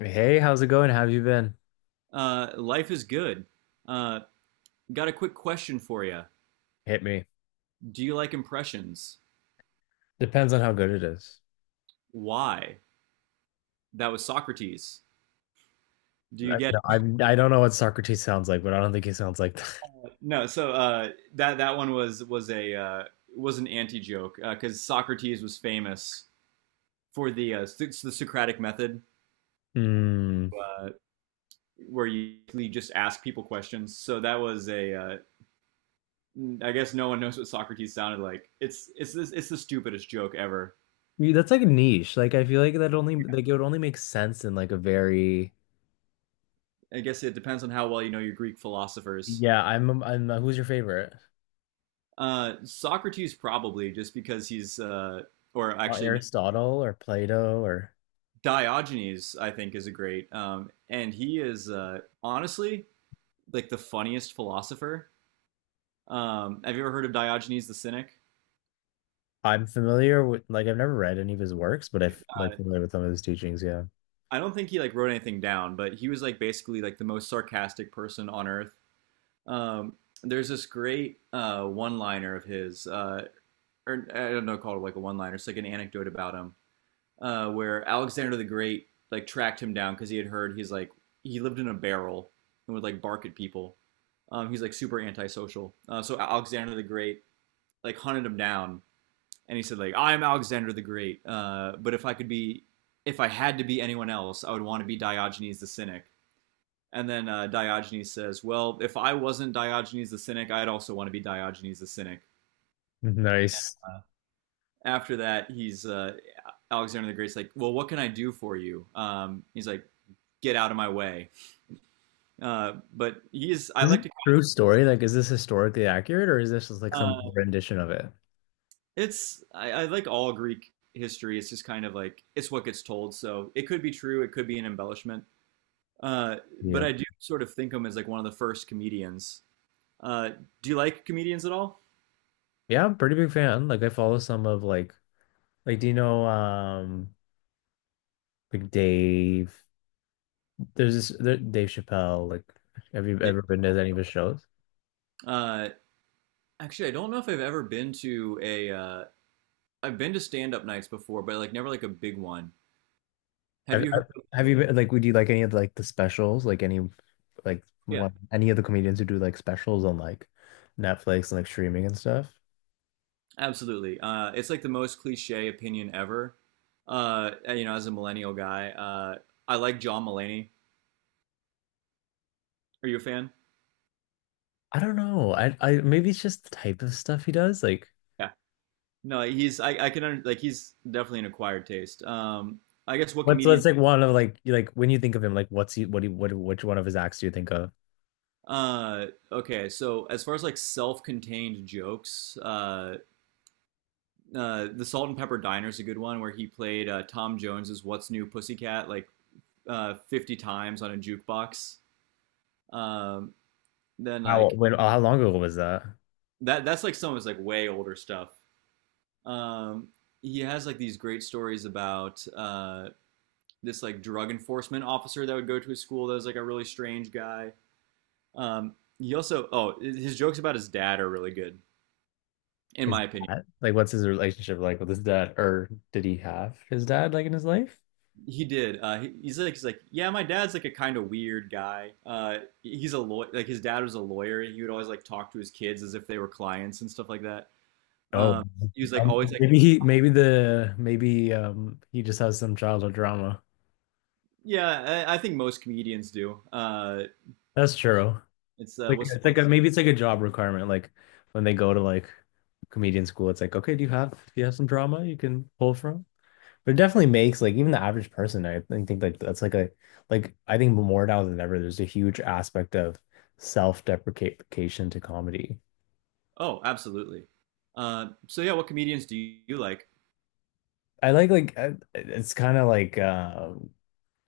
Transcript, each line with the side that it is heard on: left: Hey, how's it going? How have you been?
right: Life is good. Uh, got a quick question for you.
left: Hit me.
right: Do you like impressions?
left: Depends on how good it is.
right: Why? That was Socrates. Do you
left: I,
right: get
left: I'm, I don't know what Socrates sounds like, but I don't think he sounds like that.
right: it? No. So that one was a was an anti joke because Socrates was famous for the Socratic method,
left: Hmm.
right: uh, where you just ask people questions. So that was a. I guess no one knows what Socrates sounded like. It's the stupidest joke ever.
left: Yeah, that's like a niche. Like I feel like that only like it would only make sense in like a very
right: I guess it depends on how well you know your Greek philosophers.
left: yeah. I'm who's your favorite?
right: Socrates probably just because he's or actually no,
left: Aristotle or Plato or
right: Diogenes I think is a great and he is honestly like the funniest philosopher. Have you ever heard of Diogenes the Cynic?
left: I'm familiar with like I've never read any of his works, but I've like
right: Uh,
left: familiar with some of his teachings. Yeah.
right: I don't think he like wrote anything down, but he was like basically like the most sarcastic person on earth. Um, there's this great one-liner of his, or I don't know, called like a one-liner. It's like an anecdote about him where Alexander the Great like tracked him down because he had heard he's like he lived in a barrel and would like bark at people. He's like super antisocial. So Alexander the Great like hunted him down and he said like I'm Alexander the Great, but if I could be if I had to be anyone else, I would want to be Diogenes the Cynic. And then Diogenes says, "Well, if I wasn't Diogenes the Cynic, I'd also want to be Diogenes the Cynic."
left: Nice.
right: After that, he's Alexander the Great's like, "Well, what can I do for you?" He's like, get out of my way. But he's I
left: This is a
right: like to
left: true story. Like, is this historically accurate or is this just like some
right: uh,
left: rendition of it?
right: it's I like all Greek history. It's just kind of like it's what gets told. So it could be true. It could be an embellishment. Uh, but
left: Yeah.
right: I do sort of think him as like one of the first comedians. Uh, do you like comedians at all?
left: Yeah, I'm pretty big fan. Like I follow some of like do you know like Dave there's this Dave Chappelle like have you ever been to any of his shows?
right: Uh, Actually, I don't know if I've ever been to a. I've been to stand up nights before, but like never like a big one. Have
left: Have,
right: you
left: have
right: heard?
left: have
right: Of
left: you been like would you like any of like the specials like any like
right: Yeah.
left: one any of the comedians who do like specials on like Netflix and like streaming and stuff?
right: Absolutely. It's like the most cliche opinion ever. Uh, you know, as a millennial guy, I like John Mulaney. Are you a fan?
left: I don't know. I maybe it's just the type of stuff he does. Like
right: Yeah. No, he's I can under, like he's definitely an acquired taste. I guess what
left: what's
right: comedian?
left: what's like one of like you- like when you think of him like what's he what which one of his acts do you think of?
right: Okay, so as far as like self-contained jokes, the Salt and Pepper Diner is a good one where he played Tom Jones's "What's New, Pussycat" like 50 times on a jukebox. Um, then
left: How
right: like
left: when how long ago was that?
right: that's like some of his like way older stuff. Um, he has like these great stories about this like drug enforcement officer that would go to his school that was like a really strange guy. He also oh his jokes about his dad are really good in
left: His
right: my opinion.
left: dad? Like, what's his relationship like with his dad? Or did he have his dad like in his life?
right: He did. He, he's like yeah, my dad's like a kind of weird guy. He's a lawyer. Like his dad was a lawyer. He would always like talk to his kids as if they were clients and stuff like that.
left: Oh,
right: Um, he was like always like
left: maybe he, maybe the, maybe he just has some childhood drama.
right: yeah. I think most comedians do.
left: That's true.
right: It's
left: Like,
right: what's the
left: it's
right: one
left: like a, maybe it's like a job requirement. Like, when they go to like comedian school, it's like, okay, do you have some drama you can pull from? But it definitely makes like even the average person, I think like that's like a, like I think more now than ever, there's a huge aspect of self-deprecation to comedy.
right: oh, absolutely. So yeah, what comedians do you like?
left: I like it's kind of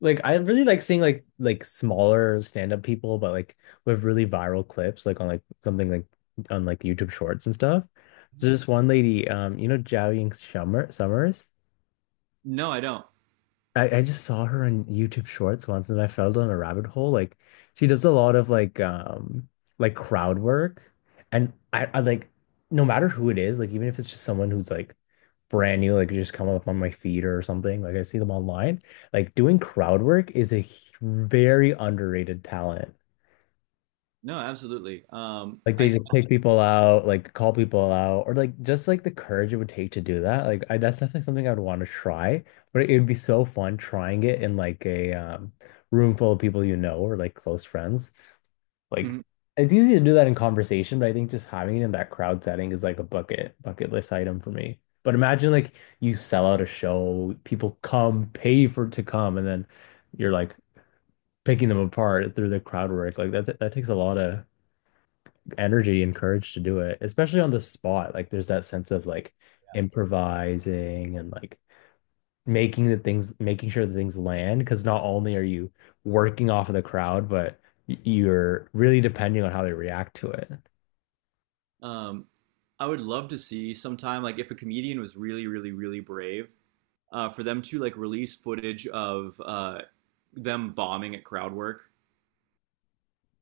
left: like I really like seeing like smaller stand-up people but like with really viral clips like on like something like on like YouTube Shorts and stuff. There's this one lady you know Zhao Ying Summers.
right: No, I don't.
left: I just saw her on YouTube Shorts once and I fell down a rabbit hole. Like she does a lot of like crowd work and I like no matter who it is like even if it's just someone who's like brand new, like just come up on my feed or something. Like I see them online. Like doing crowd work is very underrated talent.
right: No, absolutely.
left: Like they
right: I
left: just pick people out, like call people out, or like just like the courage it would take to do that. That's definitely something I would want to try, but it would be so fun trying it in like a room full of people you know or like close friends. Like
right: mhm.
left: it's easy to do that in conversation, but I think just having it in that crowd setting is like a bucket list item for me. But imagine like you sell out a show, people come, pay for to come, and then you're like picking them apart through the crowd work. Like that takes a lot of energy and courage to do it, especially on the spot. Like there's that sense of like improvising and like making the things, making sure the things land. Because not only are you working off of the crowd, but you're really depending on how they react to it.
right: um, I would love to see sometime like if a comedian was really, really, really brave, for them to like release footage of them bombing at crowd work.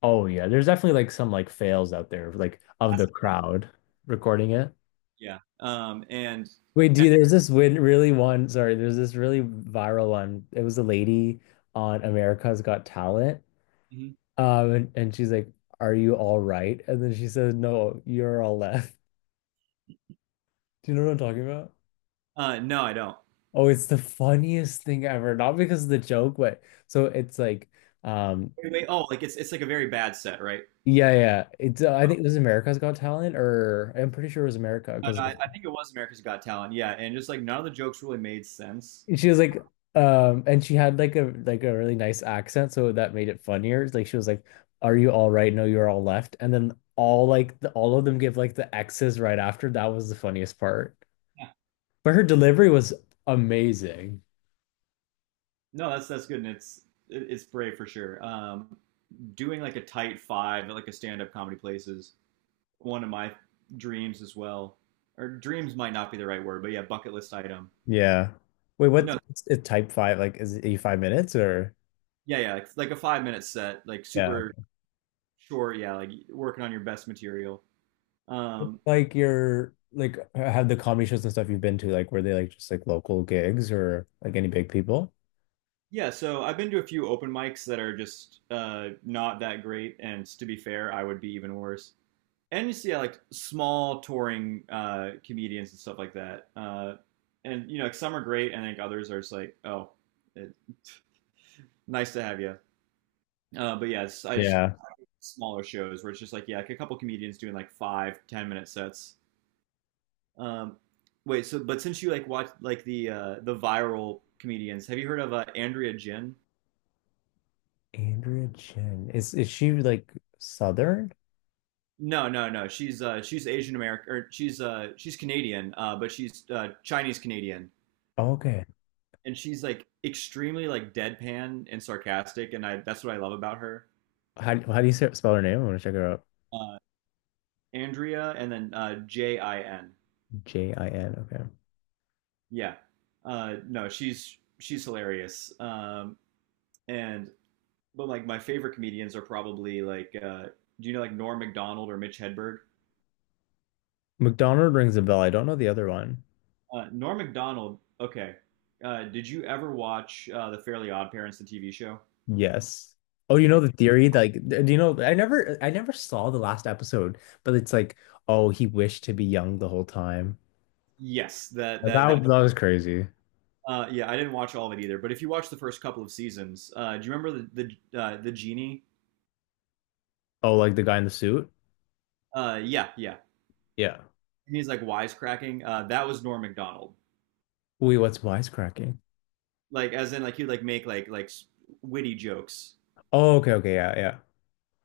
left: Oh yeah, there's definitely like some like fails out there, like of the crowd recording it.
right: Yeah. And
left: Wait, there's this really viral one. It was a lady on America's Got Talent.
right: mhm.
left: And she's like, are you all right? And then she says, no, you're all left. Do you know what I'm talking about?
right: No, I don't.
left: Oh, it's the funniest thing ever. Not because of the joke, but so it's like, um,
right: Wait, wait, oh, like it's like a very bad set, right?
left: yeah, yeah. It's I think it was America's Got Talent, or I'm pretty sure it was America
right: No, no,
left: because
right: I think it was America's Got Talent. Yeah, and just like none of the jokes really made sense.
left: she was like and she had like a really nice accent so that made it funnier like she was like are you all right no you're all left and then all like all of them give like the X's right after that was the funniest part but her delivery was amazing.
right: No, that's good, and it's it's brave for sure. Doing like a tight five at like a stand-up comedy place is one of my dreams as well. Or dreams might not be the right word, but yeah, bucket list item.
left: Yeah. Wait,
right: But
left: what's
right: no,
left: it type five like is it 5 minutes or
right: yeah, yeah, like a five-minute set, like
left: yeah.
right: super short. Yeah, like working on your best material.
left: What's,
right: Um,
left: like your like have the comedy shows and stuff you've been to like were they like just like local gigs or like any big people
right: yeah, so I've been to a few open mics that are just not that great, and to be fair, I would be even worse. And you see like small touring comedians and stuff like that. And you know, like, some are great, and I think others are just like, oh, it, nice to have you. But yeah, it's, I just
left: yeah.
right: smaller shows where it's just like yeah, like a couple comedians doing like five, 10 minute sets. Um, Wait, so but since you like watch like the viral comedians, have you heard of Andrea Jin?
left: Andrea Jen. Is she like Southern?
right: No, no, no. She's Asian American, or she's Canadian, but she's Chinese Canadian.
left: Oh, okay.
right: And she's like extremely like deadpan and sarcastic, and I that's what I love about her.
left: How do you say- spell her name? I want to check her out.
right: Uh, Andrea, and then Jin.
left: Jin. Okay.
right: Yeah, no, she's hilarious. And but like my favorite comedians are probably like do you know like Norm Macdonald or Mitch Hedberg?
left: McDonald rings a bell. I don't know the other one.
right: Norm Macdonald. Okay, did you ever watch the Fairly Odd Parents, the TV show?
left: Yes. Oh, you know the theory? Like, do you know? I never saw the last episode, but it's like, oh, he wished to be young the whole time.
right: Yes, that that
left: That was crazy.
right: Yeah, I didn't watch all of it either. But if you watch the first couple of seasons, do you remember the genie?
left: Oh, like the guy in the suit?
right: Yeah, yeah.
left: Yeah.
right: And he's like wisecracking. That was Norm Macdonald.
left: Wait, what's wisecracking?
right: Like, as in, like he'd like make like witty jokes.
left: Oh, okay, okay, yeah, yeah.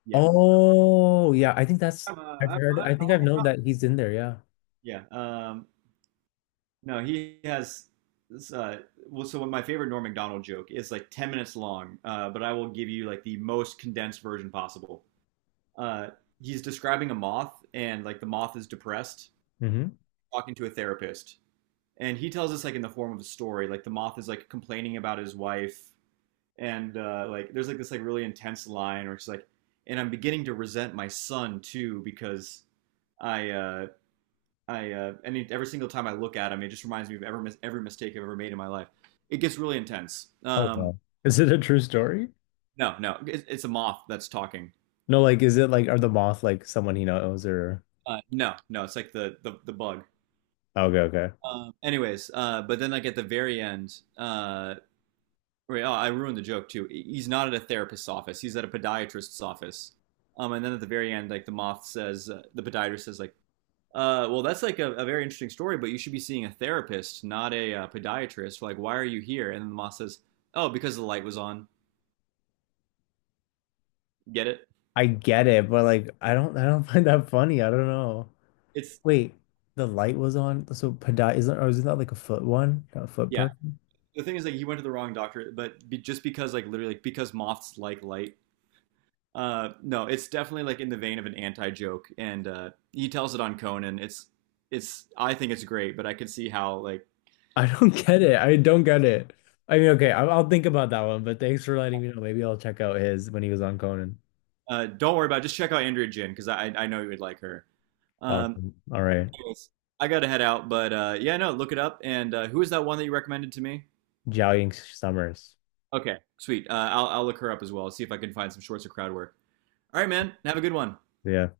right: Yeah,
left: Oh, yeah. I think that's I've heard. I think I've
right: I'm
left: known
right: not-
left: that he's in there. Yeah.
right: yeah. No, he has. This, well, so my favorite Norm Macdonald joke is like 10 minutes long, but I will give you like the most condensed version possible. Uh, he's describing a moth, and like the moth is depressed,
left: Hmm.
right: talking to a therapist, and he tells us like in the form of a story like the moth is like complaining about his wife and like there's like this like really intense line where she's like and I'm beginning to resent my son too because I uh I any every single time I look at him it just reminds me of every mistake I've ever made in my life. It gets really intense
left: Oh wow. Is it a true story?
right: no it, it's a moth that's talking.
left: No, like is it like are the moth like someone he knows or
right: No, no, it's like the bug.
left: okay, okay.
right: Anyways, but then like at the very end wait, oh, I ruined the joke too. He's not at a therapist's office. He's at a podiatrist's office. And then at the very end, like the moth says, the podiatrist says, like, well, that's like a very interesting story, but you should be seeing a therapist, not a podiatrist. Like, why are you here? And then the moth says, oh, because the light was on. Get it?
left: I get it, but like I don't find that funny. I don't know.
right: It's
left: Wait, the light was on, so Padai isn't or isn't that like a foot one? A foot
right: yeah.
left: person?
right: The thing is, like, he went to the wrong doctor, but be, just because, like, literally, like, because moths like light. No, it's definitely like in the vein of an anti joke, and he tells it on Conan. It's I think it's great, but I could see how like
left: I don't get it. I mean, okay, I'll think about that one, but thanks for letting me know. Maybe I'll check out his when he was on Conan.
right: Don't worry about it. Just check out Andrea Jin because I know you would like her. Um,
left: Awesome. All right.
right: Anyways, I got to head out, but yeah, no, look it up. And who is that one that you recommended to me?
left: Jiao Ying Summers.
right: Okay, sweet. I'll look her up as well. See if I can find some shorts or crowd work. All right, man. Have a good one.
left: Yeah.